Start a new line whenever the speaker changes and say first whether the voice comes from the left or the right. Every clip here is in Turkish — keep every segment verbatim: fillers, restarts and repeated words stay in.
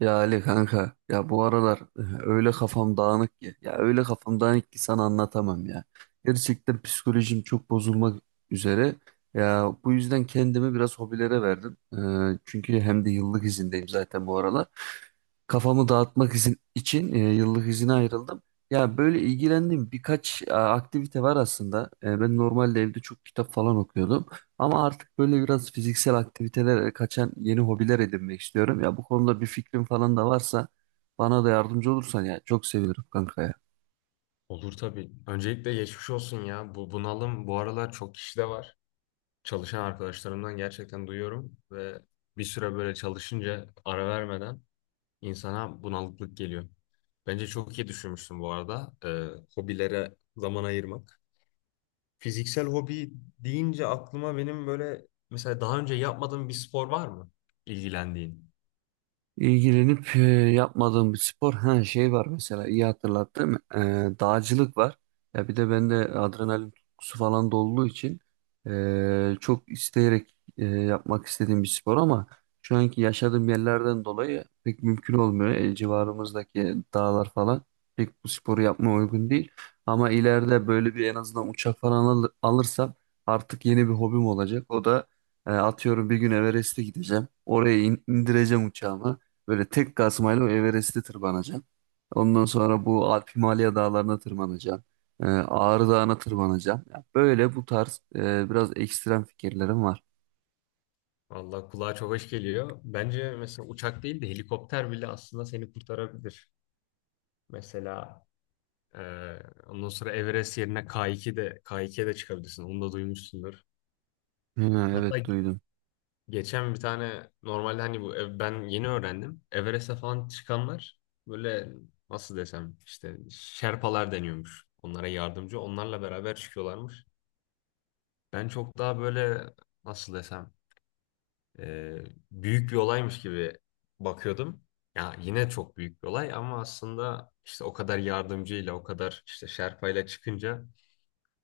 right: Ya Ali kanka ya bu aralar öyle kafam dağınık ki ya öyle kafam dağınık ki sana anlatamam ya. Gerçekten psikolojim çok bozulmak üzere. Ya bu yüzden kendimi biraz hobilere verdim. Ee, çünkü hem de yıllık izindeyim zaten bu aralar. Kafamı dağıtmak izin, için e, yıllık izine ayrıldım. Ya böyle ilgilendiğim birkaç e, aktivite var aslında. E, ben normalde evde çok kitap falan okuyordum. Ama artık böyle biraz fiziksel aktivitelere kaçan yeni hobiler edinmek istiyorum. Ya bu konuda bir fikrin falan da varsa bana da yardımcı olursan ya çok sevinirim kanka ya.
left: Olur tabii. Öncelikle geçmiş olsun ya. Bu bunalım bu aralar çok kişide var. Çalışan arkadaşlarımdan gerçekten duyuyorum ve bir süre böyle çalışınca ara vermeden insana bunalıklık geliyor. Bence çok iyi düşünmüşsün bu arada. Ee, hobilere zaman ayırmak. Fiziksel hobi deyince aklıma benim böyle mesela daha önce yapmadığım bir spor var mı? İlgilendiğin.
right: İlgilenip e, yapmadığım bir spor ha, şey var mesela, iyi hatırlattım. E, dağcılık var ya, bir de bende adrenalin tutkusu falan da olduğu için e, çok isteyerek e, yapmak istediğim bir spor, ama şu anki yaşadığım yerlerden dolayı pek mümkün olmuyor. E, civarımızdaki dağlar falan pek bu sporu yapmaya uygun değil, ama ileride böyle bir en azından uçak falan al- alırsam artık yeni bir hobim olacak. O da e, atıyorum bir gün Everest'e gideceğim, oraya in- indireceğim uçağımı. Böyle tek kazmayla Everest'i tırmanacaksın. Ondan sonra bu Alp Himalaya dağlarına tırmanacaksın. Ee, Ağrı Dağı'na tırmanacaksın. Ya böyle bu tarz e, biraz ekstrem fikirlerim var.
left: Vallahi kulağa çok hoş geliyor. Bence mesela uçak değil de helikopter bile aslında seni kurtarabilir. Mesela Ee, ondan sonra Everest yerine K iki de K ikiye de çıkabilirsin. Onu da duymuşsundur.
right: Ha,
left: Hatta
right: evet, duydum.
left: geçen bir tane normalde hani bu ev- ben yeni öğrendim. Everest'e falan çıkanlar böyle nasıl desem işte Şerpalar deniyormuş. Onlara yardımcı. Onlarla beraber çıkıyorlarmış. Ben çok daha böyle nasıl desem e, büyük bir olaymış gibi bakıyordum. Ya yine çok büyük bir olay ama aslında işte o kadar yardımcıyla o kadar işte Şerpayla çıkınca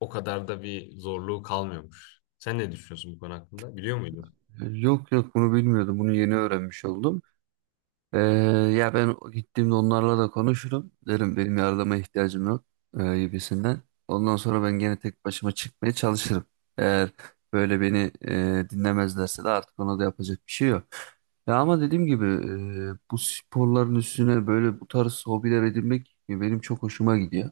left: o kadar da bir zorluğu kalmıyormuş. Sen ne düşünüyorsun bu konu hakkında? Biliyor muydun?
right: Yok, yok, bunu bilmiyordum. Bunu yeni öğrenmiş oldum. Ee, Ya ben gittiğimde onlarla da konuşurum. Derim benim yardıma ihtiyacım yok e, gibisinden. Ondan sonra ben gene tek başıma çıkmaya çalışırım. Eğer böyle beni e, dinlemezlerse de artık ona da yapacak bir şey yok. Ya ama dediğim gibi e, bu sporların üstüne böyle bu tarz hobiler edinmek benim çok hoşuma gidiyor.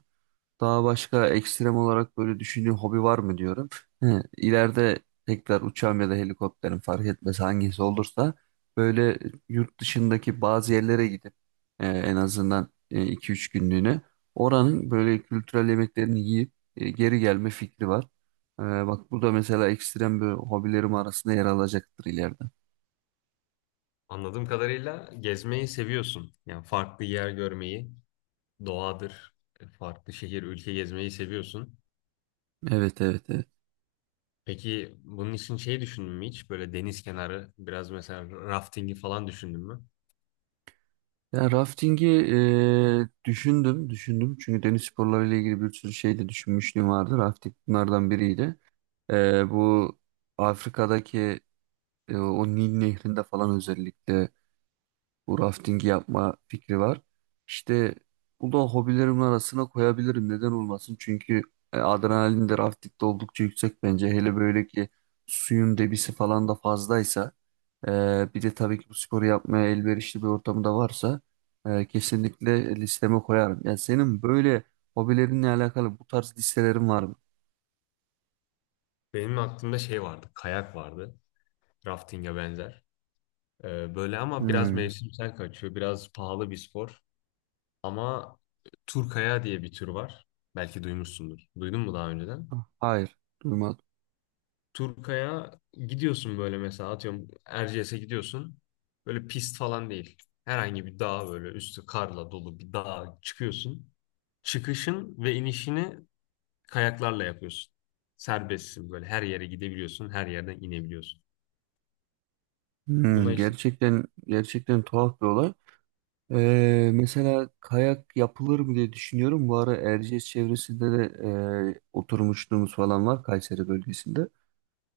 right: Daha başka ekstrem olarak böyle düşündüğün hobi var mı diyorum. He, ileride tekrar uçağım ya da helikopterim fark etmez, hangisi olursa böyle yurt dışındaki bazı yerlere gidip e, en azından e, iki üç günlüğüne oranın böyle kültürel yemeklerini yiyip e, geri gelme fikri var. E, bak, bu da mesela ekstrem bir hobilerim arasında yer alacaktır ileride.
left: Anladığım kadarıyla gezmeyi seviyorsun. Yani farklı yer görmeyi, doğadır, farklı şehir, ülke gezmeyi seviyorsun.
right: Evet, evet. Evet.
left: Peki bunun için şey düşündün mü hiç? Böyle deniz kenarı, biraz mesela raftingi falan düşündün mü?
right: Ya raftingi eee, düşündüm, düşündüm. Çünkü deniz sporlarıyla ilgili bir sürü şey de düşünmüşlüğüm vardı. Rafting bunlardan biriydi. Eee, bu Afrika'daki e, o Nil Nehri'nde falan özellikle bu raftingi yapma fikri var. İşte bu da hobilerimin arasına koyabilirim. Neden olmasın? Çünkü e, adrenalin de raftingde oldukça yüksek bence. Hele böyle ki suyun debisi falan da fazlaysa. Ee, bir de tabii ki bu sporu yapmaya elverişli bir ortamı da varsa e, kesinlikle listeme koyarım. Ya senin böyle hobilerinle alakalı bu tarz listelerin var mı?
left: Benim aklımda şey vardı, kayak vardı. Raftinge benzer. Ee, böyle ama biraz
right: Hmm.
left: mevsimsel kaçıyor, biraz pahalı bir spor. Ama Turkaya diye bir tür var. Belki duymuşsundur. Duydun mu daha önceden?
right: Ah, hayır, duymadım.
left: Turkaya gidiyorsun böyle mesela atıyorum Erciyes'e gidiyorsun. Böyle pist falan değil. Herhangi bir dağ böyle üstü karla dolu bir dağa çıkıyorsun. Çıkışın ve inişini kayaklarla yapıyorsun. Serbestsin böyle her yere gidebiliyorsun, her yerden inebiliyorsun. Buna
right: Hmm,
left: işte.
right: gerçekten, gerçekten tuhaf bir olay. Ee, mesela kayak yapılır mı diye düşünüyorum. Bu ara Erciyes çevresinde de e, oturmuşluğumuz falan var Kayseri bölgesinde.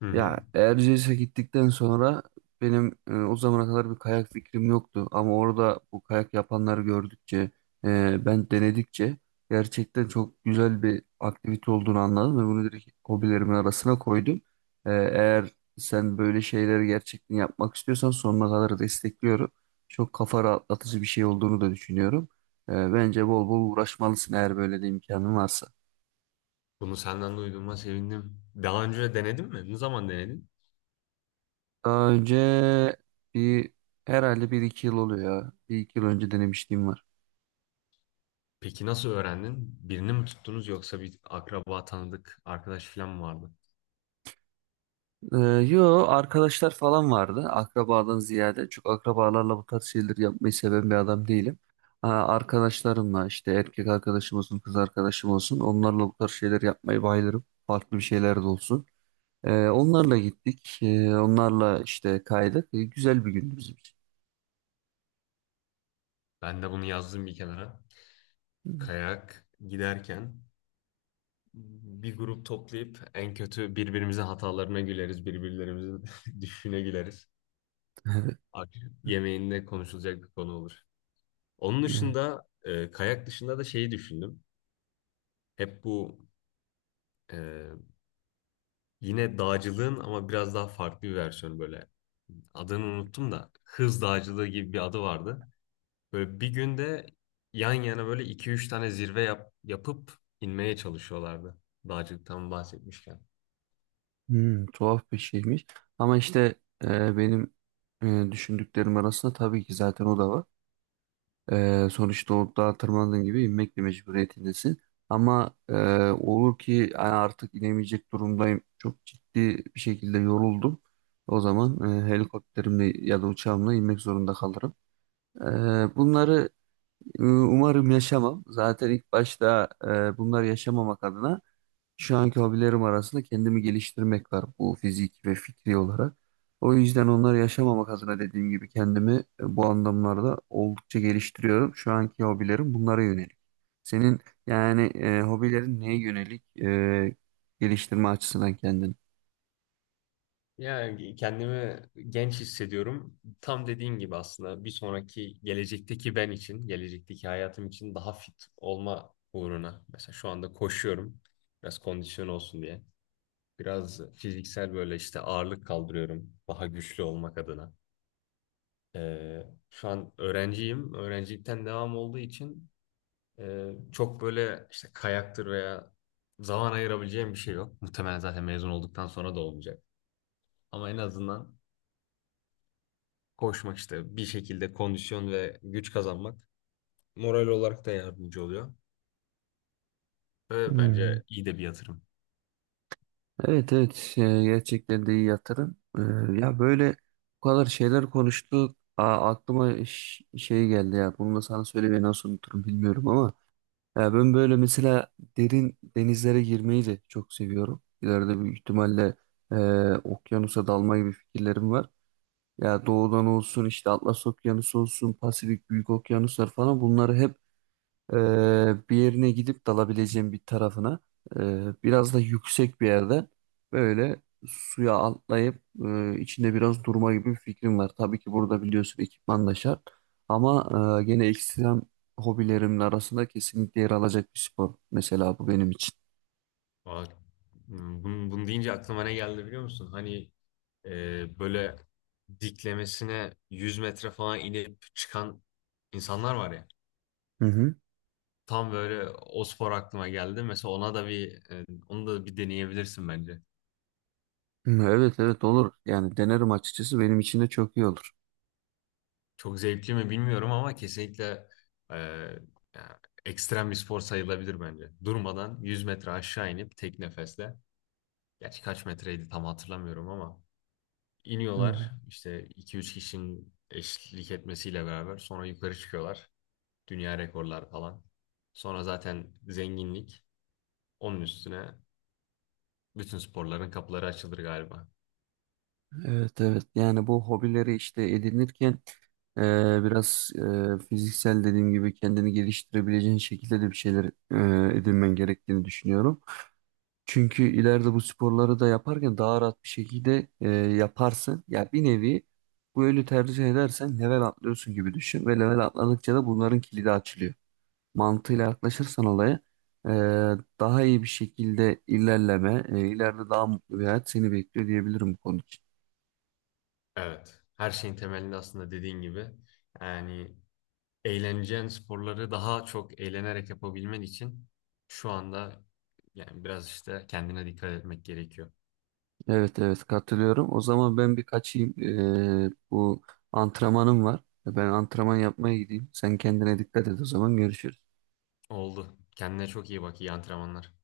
left: Hı hı.
right: Ya Erciyes'e gittikten sonra benim e, o zamana kadar bir kayak fikrim yoktu. Ama orada bu kayak yapanları gördükçe, e, ben denedikçe gerçekten çok güzel bir aktivite olduğunu anladım ve bunu direkt hobilerimin arasına koydum. E, eğer sen böyle şeyleri gerçekten yapmak istiyorsan sonuna kadar destekliyorum. Çok kafa rahatlatıcı bir şey olduğunu da düşünüyorum. E, bence bol bol uğraşmalısın, eğer böyle bir imkanın varsa.
left: Bunu senden duyduğuma sevindim. Daha önce denedin mi? Ne zaman denedin?
right: Daha önce bir, herhalde bir iki yıl oluyor ya. Bir iki yıl önce denemişliğim var.
left: Peki nasıl öğrendin? Birini mi tuttunuz yoksa bir akraba, tanıdık, arkadaş falan mı vardı?
right: Ee, Yo, arkadaşlar falan vardı. Akrabadan ziyade, çok akrabalarla bu tarz şeyleri yapmayı seven bir adam değilim. Ha, arkadaşlarımla, işte erkek arkadaşım olsun, kız arkadaşım olsun, onlarla bu tarz şeyler yapmayı bayılırım. Farklı bir şeyler de olsun. Ee, onlarla gittik. Ee, onlarla işte kaydık. Ee, güzel bir gündü bizim için.
left: Ben de bunu yazdım bir kenara. Kayak giderken bir grup toplayıp en kötü birbirimize hatalarına güleriz, birbirlerimizin düşüşüne güleriz. Akşam yemeğinde konuşulacak bir konu olur. Onun
right: Evet.
left: dışında e, kayak dışında da şeyi düşündüm. Hep bu e, yine dağcılığın ama biraz daha farklı bir versiyonu böyle. Adını unuttum da hız dağcılığı gibi bir adı vardı. Böyle bir günde yan yana böyle iki üç tane zirve yap, yapıp inmeye çalışıyorlardı. Dağcılıktan bahsetmişken.
right: Hmm, tuhaf bir şeymiş. Ama işte e, benim e, düşündüklerim arasında tabii ki zaten o da var. E, sonuçta o dağa tırmandığın gibi inmek de mecburiyetindesin. Ama e, olur ki yani artık inemeyecek durumdayım. Çok ciddi bir şekilde yoruldum. O zaman e, helikopterimle ya da uçağımla inmek zorunda kalırım. E, bunları e, umarım yaşamam. Zaten ilk başta e, bunları yaşamamak adına şu anki hobilerim arasında kendimi geliştirmek var, bu fiziki ve fikri olarak. O yüzden onları yaşamamak adına dediğim gibi kendimi e, bu anlamlarda oldukça geliştiriyorum. Şu anki hobilerim bunlara yönelik. Senin yani e, hobilerin neye yönelik e, geliştirme açısından kendini?
left: Ya kendimi genç hissediyorum. Tam dediğin gibi aslında bir sonraki gelecekteki ben için, gelecekteki hayatım için daha fit olma uğruna. Mesela şu anda koşuyorum. Biraz kondisyon olsun diye. Biraz fiziksel böyle işte ağırlık kaldırıyorum. Daha güçlü olmak adına. Ee, Şu an öğrenciyim. Öğrencilikten devam olduğu için e, çok böyle işte kayaktır veya zaman ayırabileceğim bir şey yok. Muhtemelen zaten mezun olduktan sonra da olmayacak. Ama en azından koşmak işte bir şekilde kondisyon ve güç kazanmak moral olarak da yardımcı oluyor. Ve
right: Hmm.
left: bence iyi de bir yatırım.
right: Evet, evet, e, gerçekten de iyi yatırım. E, ya böyle bu kadar şeyler konuştuk. Aa, aklıma ş- şey geldi ya. Bunu da sana söylemeyi nasıl unuturum bilmiyorum, ama. Ya ben böyle mesela derin denizlere girmeyi de çok seviyorum. İleride büyük ihtimalle e, okyanusa dalma gibi fikirlerim var. Ya doğudan olsun, işte Atlas Okyanusu olsun, Pasifik Büyük Okyanuslar falan, bunları hep ee, bir yerine gidip dalabileceğim bir tarafına e, biraz da yüksek bir yerde böyle suya atlayıp e, içinde biraz durma gibi bir fikrim var. Tabii ki burada biliyorsun, ekipman da şart, ama e, gene ekstrem hobilerimin arasında kesinlikle yer alacak bir spor. Mesela bu benim için.
left: Aa, hmm, bunu, bunu deyince aklıma ne geldi biliyor musun? Hani e, böyle diklemesine yüz metre falan inip çıkan insanlar var ya.
right: Hı hı.
left: Tam böyle o spor aklıma geldi. Mesela ona da bir e, onu da bir deneyebilirsin bence.
right: Evet, evet, olur. Yani denerim açıkçası, benim için de çok iyi olur.
left: Çok zevkli mi bilmiyorum ama kesinlikle e, ya, ekstrem bir spor sayılabilir bence. Durmadan yüz metre aşağı inip tek nefesle, gerçi kaç metreydi tam hatırlamıyorum ama
right: Hı
left: iniyorlar
right: hı.
left: işte iki üç kişinin eşlik etmesiyle beraber sonra yukarı çıkıyorlar. Dünya rekorlar falan. Sonra zaten zenginlik. Onun üstüne bütün sporların kapıları açılır galiba.
right: Evet, evet, yani bu hobileri işte edinirken e, biraz e, fiziksel dediğim gibi kendini geliştirebileceğin şekilde de bir şeyler e, edinmen gerektiğini düşünüyorum. Çünkü ileride bu sporları da yaparken daha rahat bir şekilde e, yaparsın. Ya bir nevi, bu yönü tercih edersen level atlıyorsun gibi düşün, ve level atladıkça da bunların kilidi açılıyor. Mantığıyla yaklaşırsan olaya, e, daha iyi bir şekilde ilerleme, e, ileride daha mutlu bir hayat seni bekliyor diyebilirim bu konu için.
left: Evet. Her şeyin temelinde aslında dediğin gibi yani eğleneceğin sporları daha çok eğlenerek yapabilmen için şu anda yani biraz işte kendine dikkat etmek gerekiyor.
right: Evet, evet, katılıyorum. O zaman ben bir kaçayım. Ee, bu antrenmanım var. Ben antrenman yapmaya gideyim. Sen kendine dikkat et, o zaman görüşürüz.
left: Oldu. Kendine çok iyi bak. İyi antrenmanlar.